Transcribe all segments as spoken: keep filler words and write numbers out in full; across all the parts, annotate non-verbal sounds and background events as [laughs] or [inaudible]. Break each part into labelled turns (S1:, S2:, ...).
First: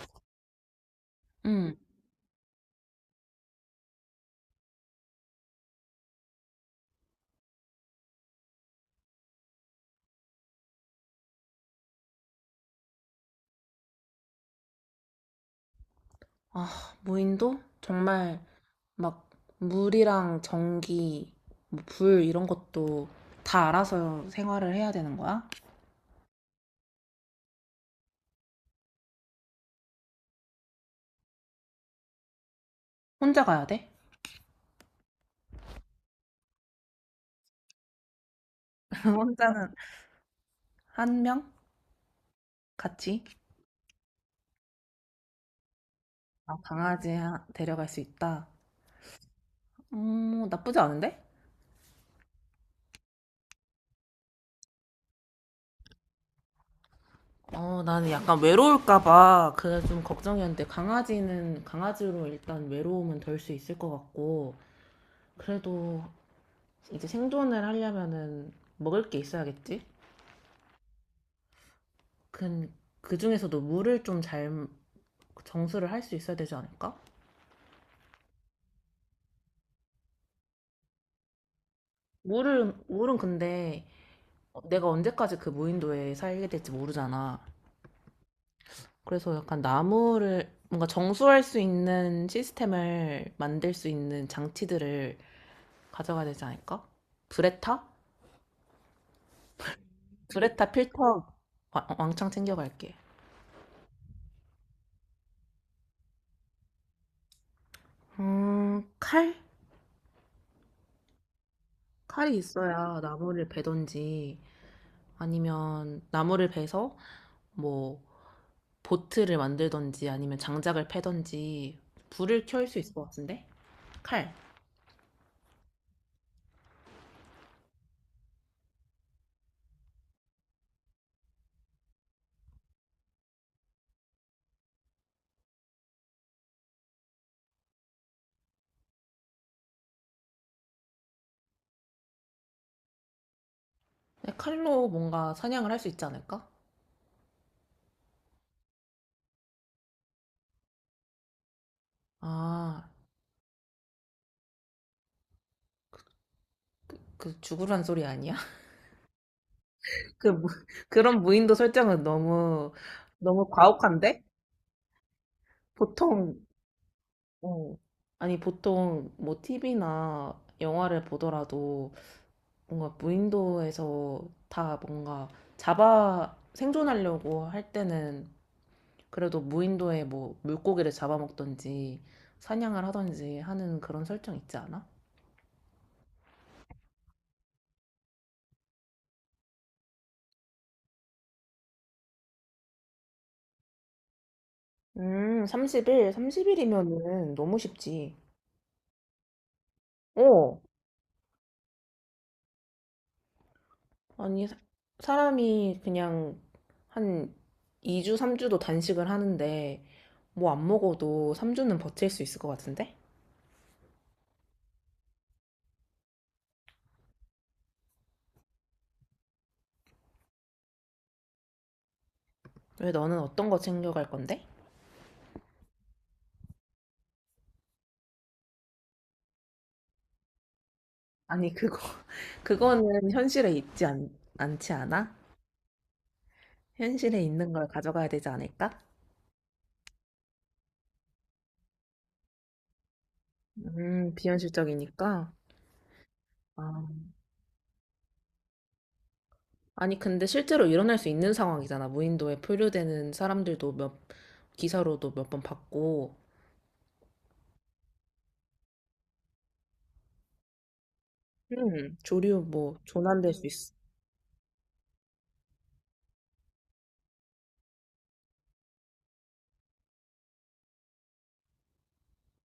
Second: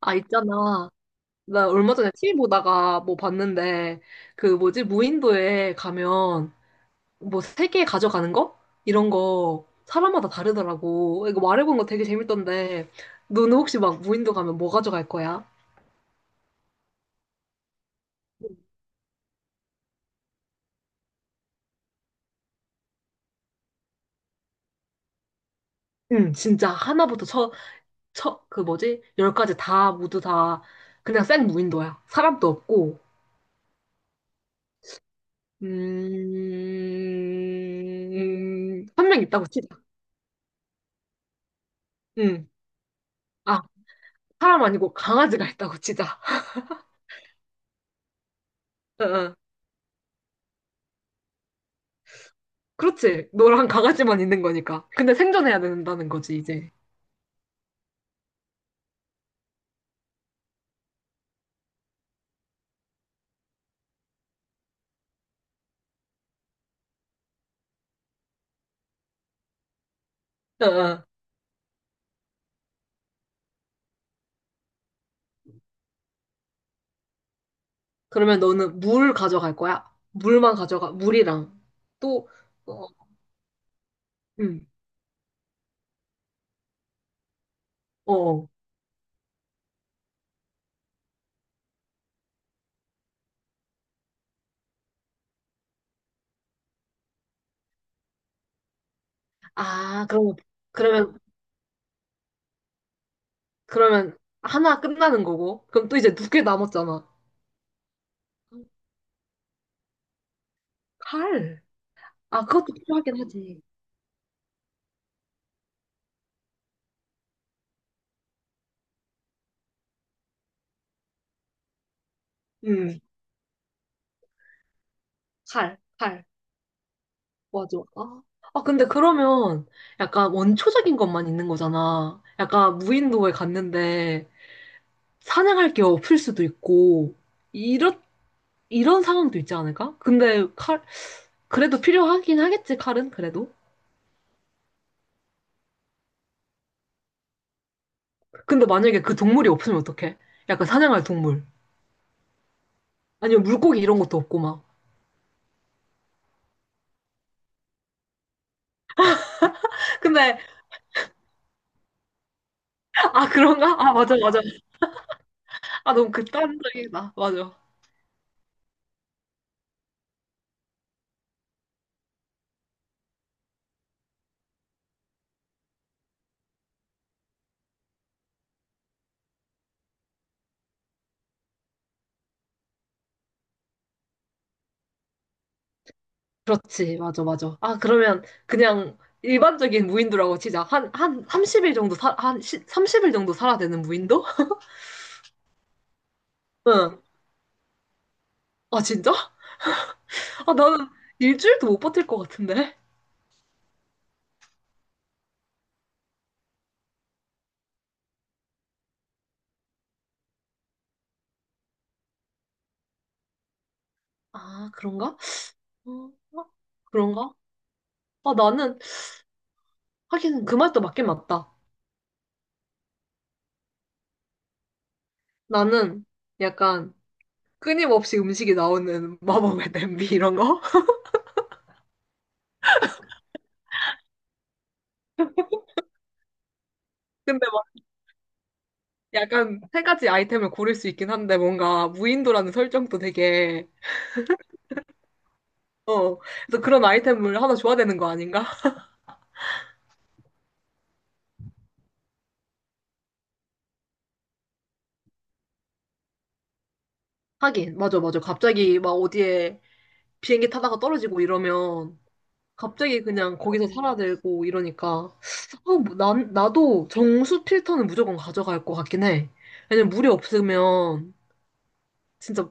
S1: 아, 있잖아. 나
S2: 응.
S1: 얼마 전에 티비 보다가 뭐 봤는데, 그 뭐지, 무인도에 가면 뭐 세 개 가져가는 거? 이런 거 사람마다 다르더라고. 이거 말해본 거 되게 재밌던데, 너는 혹시 막 무인도 가면 뭐 가져갈 거야?
S2: 아, 무인도? 정말 막 물이랑 전기, 뭐불 이런 것도 다 알아서 생활을 해야 되는 거야?
S1: 응, 진짜 하나부터 쳐, 쳐, 그 뭐지, 열까지 다, 모두 다, 그냥 생 무인도야. 사람도 없고,
S2: 혼자 가야 돼?
S1: 음,
S2: [laughs]
S1: 한 명 있다고 치자.
S2: 혼자는 한 명?
S1: 응.
S2: 같이?
S1: 아, 사람 아니고 강아지가 있다고 치자.
S2: 아, 강아지 하- 데려갈 수 있다.
S1: [laughs] 어, 어.
S2: 음, 나쁘지 않은데?
S1: 그렇지. 너랑 강아지만 있는 거니까. 근데 생존해야 된다는 거지, 이제.
S2: 어, 나는 약간 외로울까 봐 그게 좀 걱정이었는데 강아지는 강아지로 일단 외로움은 덜 수 있을 것 같고 그래도 이제 생존을 하려면은 먹을 게 있어야겠지?
S1: 어, 어.
S2: 그, 그 중에서도 물을 좀 잘 정수를 할 수 있어야 되지 않을까?
S1: 그러면 너는 물 가져갈 거야? 물만 가져가, 물이랑. 또,
S2: 물은,
S1: 어,
S2: 물은 근데 어,
S1: 응,
S2: 내가 언제까지 그 무인도에 살게 될지 모르잖아.
S1: 어. 어.
S2: 그래서 약간 나무를 뭔가 정수할 수 있는 시스템을 만들 수 있는 장치들을 가져가야 되지 않을까? 브레타?
S1: 아, 그럼,
S2: 브레타
S1: 그러면,
S2: 필터 와- 왕창 챙겨갈게.
S1: 그러면 하나 끝나는 거고. 그럼 또 이제 두 개 남았잖아.
S2: 음, 칼?
S1: 칼.
S2: 칼이
S1: 아, 그것도
S2: 있어야
S1: 필요하긴
S2: 나무를
S1: 하지.
S2: 베던지 아니면 나무를 베서 뭐 보트를 만들던지 아니면 장작을 패던지 불을 켤 수 있을
S1: 응,
S2: 것 같은데? 칼.
S1: 칼, 칼. 맞아. 아, 아, 근데 그러면 약간 원초적인 것만 있는 거잖아. 약간 무인도에 갔는데 사냥할 게 없을 수도 있고, 이런, 이런 상황도 있지 않을까? 근데 칼, 그래도 필요하긴 하겠지, 칼은, 그래도.
S2: 네, 칼로 뭔가 사냥을 할 수 있지 않을까?
S1: 근데 만약에 그 동물이 없으면 어떡해? 약간 사냥할 동물.
S2: 아,
S1: 아니면 물고기 이런 것도 없고 막.
S2: 그 죽으란 소리 아니야? [laughs] 그
S1: 근데,
S2: 무- 그런 무인도 설정은 너무
S1: 아,
S2: 너무
S1: 그런가? 아, 맞아,
S2: 과혹한데?
S1: 맞아. 아, 너무
S2: 보통
S1: 극단적이다. 맞아.
S2: 어. 아니 보통 뭐 티비나 영화를 보더라도 뭔가 무인도에서 다 뭔가 잡아 생존하려고 할 때는 그래도 무인도에 뭐 물고기를 잡아먹던지 사냥을 하던지 하는 그런 설정 있지 않아?
S1: 그렇지, 맞아, 맞아. 아, 그러면 그냥 일반적인 무인도라고 치자. 한, 한 삼십 일 정도 사, 한 시, 삼십 일 정도 살아야 되는 무인도? [laughs]
S2: 음, 삼십 일,
S1: 응.
S2: 삼십 일이면은 너무 쉽지.
S1: 아, 진짜? 아,
S2: 어.
S1: 나는 일주일도 못 버틸 것 같은데?
S2: 아니, 사- 사람이 그냥 한 이 주, 삼 주도 단식을 하는데 뭐 안 먹어도 삼 주는 버틸 수 있을 것 같은데?
S1: 아, 그런가? 어, 어? 그런가? 아, 나는, 하긴 그 말도 맞긴 맞다.
S2: 왜 너는 어떤 거 챙겨갈 건데?
S1: 나는 약간 끊임없이 음식이 나오는 [laughs] 마법의 냄비 이런 거? [laughs]
S2: 아니, 그거, [laughs] 그거는 현실에 있지 않, 않지 않아? 현실에
S1: 근데
S2: 있는
S1: 막
S2: 걸 가져가야 되지 않을까?
S1: 약간 세 가지 아이템을 고를 수 있긴 한데 뭔가 무인도라는 설정도 되게,
S2: 음, 비현실적이니까.
S1: 어, 그래서 그런
S2: 아,
S1: 아이템을 하나 줘야 되는 거 아닌가?
S2: 아니, 근데 실제로 일어날 수 있는 상황이잖아. 무인도에 표류되는 사람들도 몇, 기사로도 몇 번 봤고,
S1: 하긴, 맞아, 맞아. 갑자기 막 어디에 비행기 타다가 떨어지고
S2: 음,
S1: 이러면
S2: 조류 뭐
S1: 갑자기
S2: 조난될
S1: 그냥
S2: 수
S1: 거기서
S2: 있어.
S1: 살아들고 이러니까 아, 뭐 난, 나도 정수 필터는 무조건 가져갈 것 같긴 해. 왜냐면 물이 없으면 진짜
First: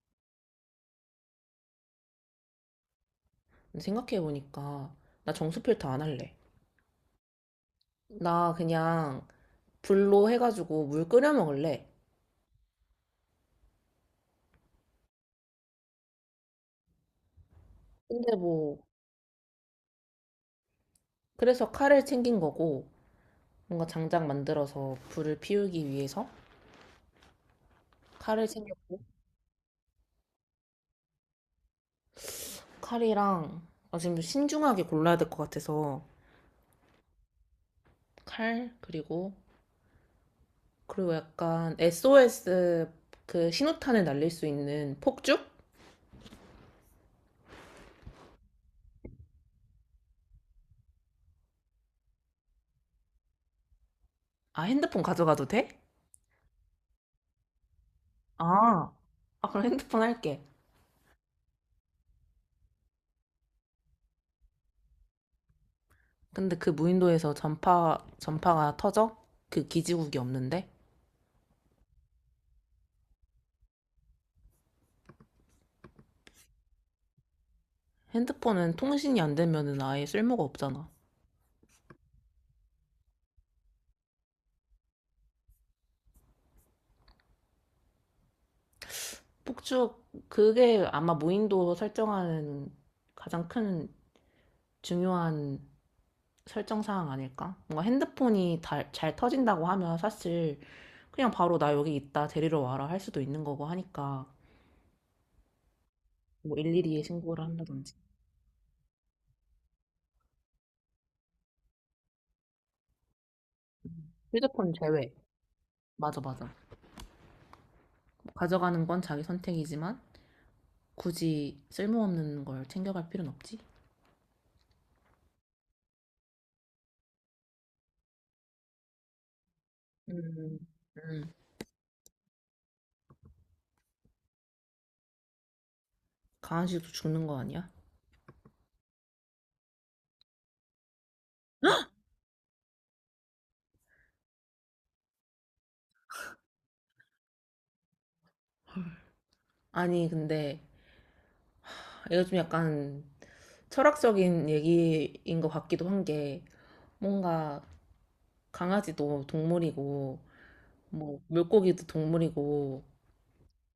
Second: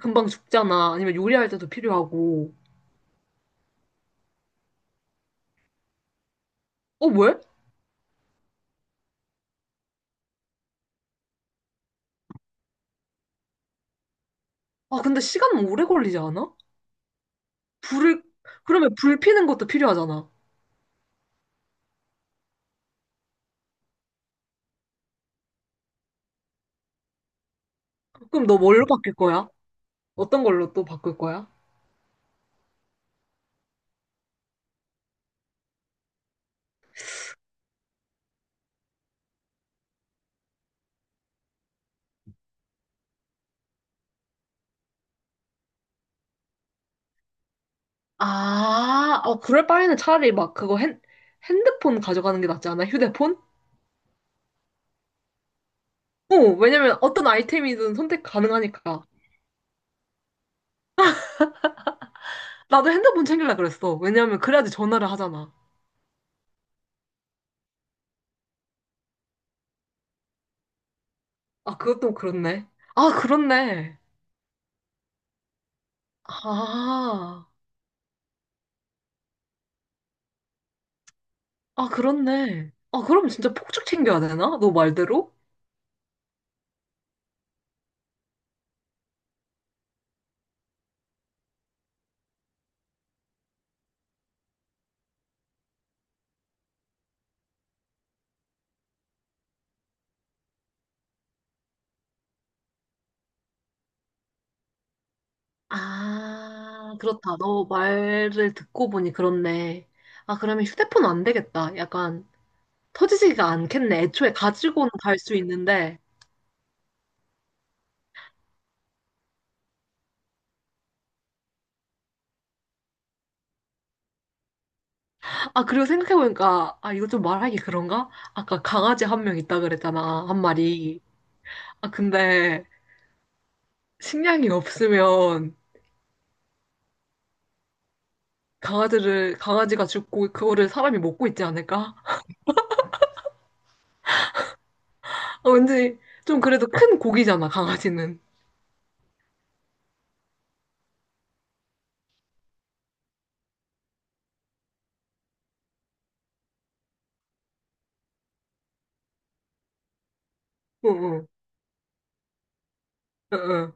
S1: 금방 죽잖아. 아니면 요리할 때도 필요하고.
S2: 생각해보니까, 나 정수 필터 안 할래.
S1: 어, 왜?
S2: 나 그냥 불로 해가지고 물 끓여 먹을래.
S1: 아, 근데 시간 오래 걸리지 않아? 불을
S2: 근데 뭐,
S1: 그러면 불 피는 것도 필요하잖아.
S2: 그래서 칼을 챙긴 거고, 뭔가 장작 만들어서 불을 피우기 위해서 칼을
S1: 그럼 너
S2: 챙겨,
S1: 뭘로 바뀔 거야? 어떤 걸로 또 바꿀 거야?
S2: 칼이랑, 아, 지금 신중하게 골라야 될 것 같아서, 칼, 그리고 그리고 약간 에스오에스 그 신호탄을 날릴 수 있는 폭죽?
S1: 아, 어, 그럴 바에는 차라리 막 그거 핸, 핸드폰 가져가는 게 낫지 않아? 휴대폰?
S2: 아, 핸드폰 가져가도 돼?
S1: 어, 왜냐면 어떤 아이템이든 선택
S2: 아,
S1: 가능하니까.
S2: 아, 그럼 핸드폰 할게.
S1: 나도 핸드폰 챙길라 그랬어. 왜냐면 그래야지 전화를 하잖아.
S2: 근데 그 무인도에서 전파, 전파가 터져? 그 기지국이 없는데?
S1: 아, 그것도 그렇네. 아, 그렇네. 아,
S2: 핸드폰은 통신이 안 되면은 아예 쓸모가 없잖아.
S1: 아, 그렇네. 아, 그럼 진짜 폭죽 챙겨야 되나? 너 말대로?
S2: 폭죽, 그게 아마 무인도 설정하는 가장 큰 중요한 설정 사항 아닐까? 뭔가 핸드폰이 다- 잘 터진다고 하면 사실 그냥 바로 나 여기 있다 데리러 와라 할 수도 있는 거고 하니까 뭐 일일이
S1: 아,
S2: 에
S1: 그렇다.
S2: 신고를
S1: 너
S2: 한다든지.
S1: 말을 듣고 보니 그렇네. 아, 그러면 휴대폰 안 되겠다. 약간 터지지가 않겠네. 애초에
S2: 휴대폰
S1: 가지고는
S2: 제외.
S1: 갈 수 있는데.
S2: 맞아, 맞아. 뭐 가져가는 건 자기 선택이지만 굳이 쓸모없는 걸 챙겨갈 필요는 없지.
S1: 아, 그리고 생각해보니까, 아, 이거 좀 말하기 그런가? 아까 강아지 한 명 있다 그랬잖아. 한
S2: 음,
S1: 마리.
S2: 음.
S1: 아, 근데 식량이 없으면
S2: 강아지도 죽는 거 아니야?
S1: 강아지를, 강아지가 죽고 그거를 사람이 먹고 있지 않을까? [laughs] 아, 왠지 좀 그래도 큰 고기잖아, 강아지는.
S2: 아니, 근데 이거 좀 약간 철학적인 얘기인 것 같기도 한 게 뭔가 강아지도 동물이고
S1: 응,
S2: 뭐
S1: 응,
S2: 물고기도 동물이고
S1: 응, 응.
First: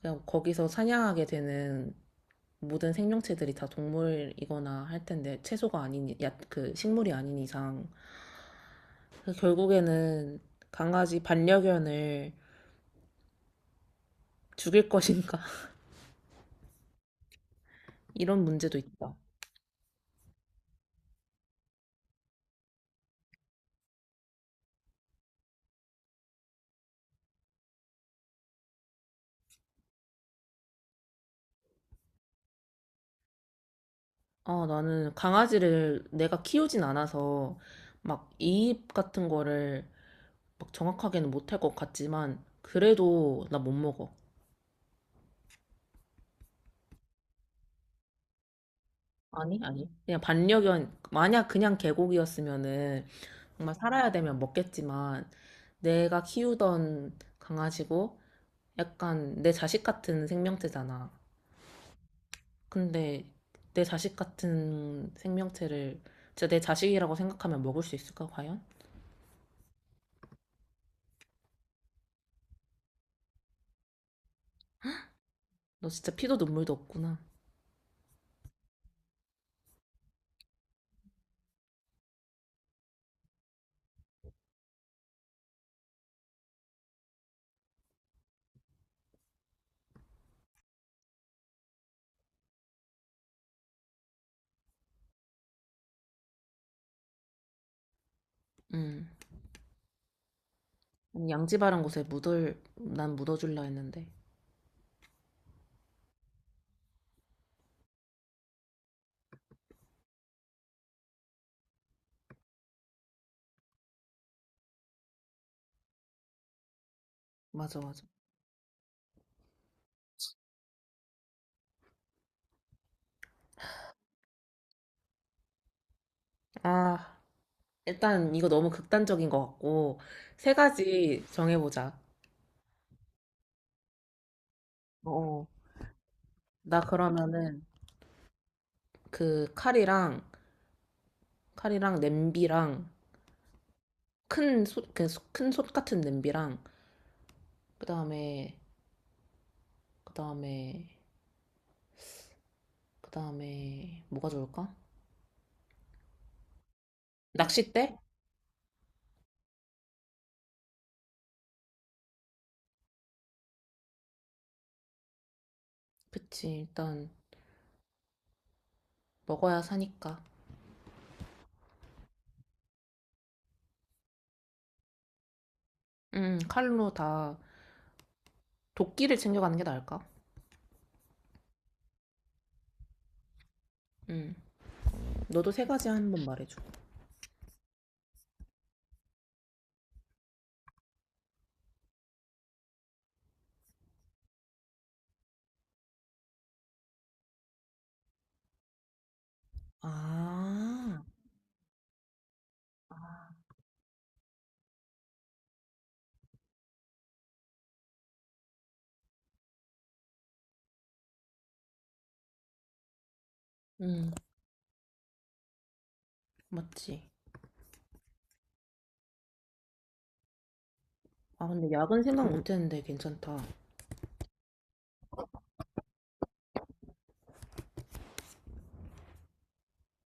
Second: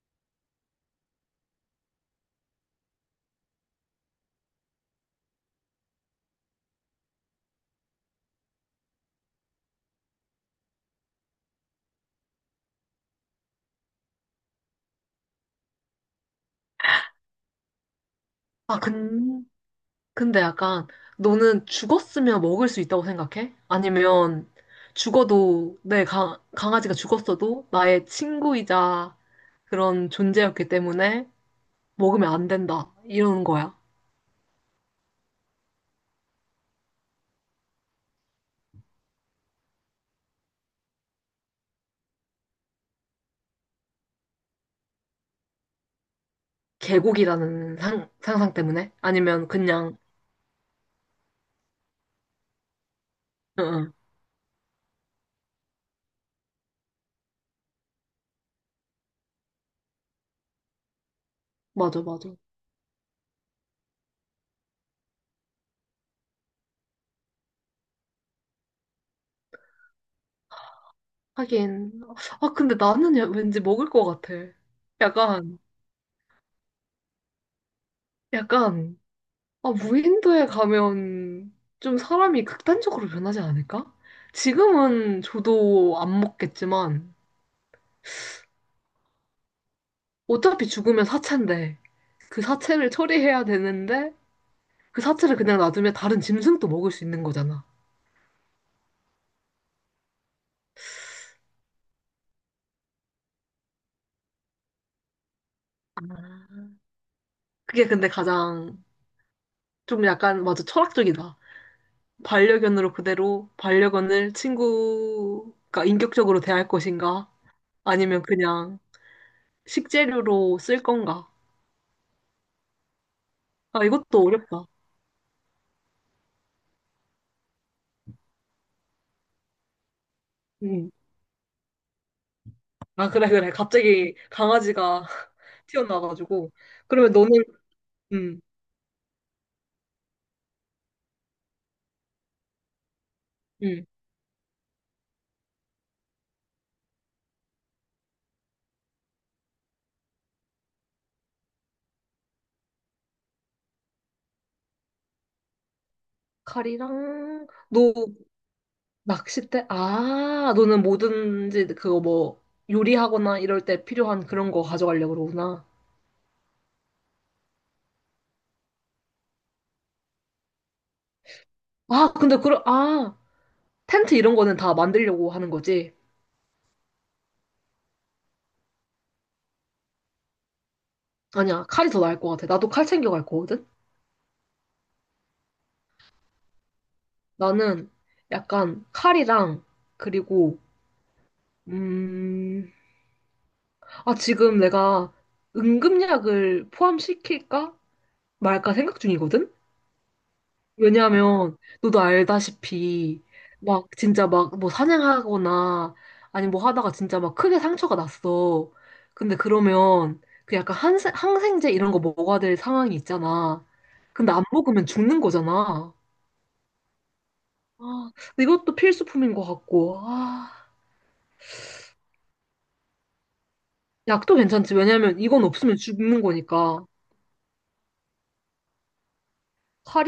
S2: 그냥 거기서 사냥하게 되는 모든 생명체들이 다 동물이거나 할 텐데 채소가 아닌 야, 그 식물이 아닌 이상 그래서 결국에는 강아지 반려견을 죽일 것인가? [laughs] 이런 문제도
S1: 아,
S2: 있다.
S1: 근, 근데 약간 너는 죽었으면 먹을 수 있다고 생각해? 아니면 죽어도 내 강, 강아지가 죽었어도 나의 친구이자 그런 존재였기 때문에 먹으면 안 된다. 이러는 거야.
S2: 아, 나는 강아지를 내가 키우진 않아서 막 이입 같은 거를 막 정확하게는 못할 것 같지만 그래도 나 못 먹어.
S1: 개고기라는 상, 상상 때문에? 아니면
S2: 아니, 아니.
S1: 그냥,
S2: 그냥 반려견, 만약 그냥 계곡이었으면은
S1: 응,
S2: 정말
S1: 응.
S2: 살아야 되면 먹겠지만 내가 키우던 강아지고 약간 내 자식 같은 생명체잖아.
S1: 맞아, 맞아.
S2: 근데 내 자식 같은 생명체를 진짜 내 자식이라고 생각하면 먹을 수 있을까, 과연?
S1: 하긴. 아, 근데 나는 야- 왠지 먹을 것 같아. 약간,
S2: 너 진짜 피도 눈물도 없구나.
S1: 약간, 아, 무인도에 가면 좀 사람이 극단적으로 변하지 않을까? 지금은 저도 안 먹겠지만, 어차피 죽으면 사체인데, 그 사체를 처리해야 되는데, 그 사체를 그냥 놔두면 다른 짐승도 먹을 수 있는 거잖아.
S2: 음. 아니, 양지바른 곳에 묻을, 난 묻어줄라 했는데.
S1: 그게 근데 가장 좀 약간, 맞아, 철학적이다. 반려견으로 그대로 반려견을 친구가 인격적으로 대할 것인가?
S2: 맞아, 맞아.
S1: 아니면 그냥 식재료로 쓸 건가? 아, 이것도 어렵다.
S2: 아, 일단 이거 너무 극단적인 것 같고, 세
S1: 음.
S2: 가지 정해보자.
S1: 아, 그래, 그래. 갑자기 강아지가 [laughs]
S2: 어.
S1: 튀어나와가지고.
S2: 나
S1: 그러면 너는,
S2: 그러면은
S1: 음,
S2: 그 칼이랑, 칼이랑 냄비랑,
S1: 음.
S2: 큰 솥, 큰솥 같은 냄비랑, 그 다음에, 그 다음에, 그 다음에, 뭐가 좋을까?
S1: 칼이랑, 너
S2: 낚싯대?
S1: 낚싯대? 아, 너는 뭐든지 그거 뭐 요리하거나 이럴 때 필요한 그런 거 가져가려고 그러구나.
S2: 그치, 일단 먹어야 사니까.
S1: 아, 근데 그런, 아, 텐트 이런 거는 다 만들려고 하는 거지.
S2: 음, 칼로 다 도끼를 챙겨가는 게 나을까?
S1: 아니야, 칼이 더 나을 것 같아. 나도 칼 챙겨갈 거거든?
S2: 음, 너도 세 가지 한 번 말해줘.
S1: 나는 약간 칼이랑, 그리고, 음, 아, 지금 내가 응급약을 포함시킬까 말까 생각 중이거든?
S2: 아,
S1: 왜냐하면 너도 알다시피 막 진짜 막 뭐 사냥하거나 아니 뭐 하다가 진짜 막 크게 상처가 났어. 근데 그러면 그 약간 항생, 항생제 이런 거 먹어야 될 상황이 있잖아.
S2: 음,
S1: 근데 안 먹으면 죽는 거잖아.
S2: 맞지.
S1: 아, 이것도 필수품인 것 같고. 아,
S2: 아, 근데 야근 생각 못 했는데 괜찮다.
S1: 약도 괜찮지. 왜냐면 이건 없으면 죽는 거니까. 칼이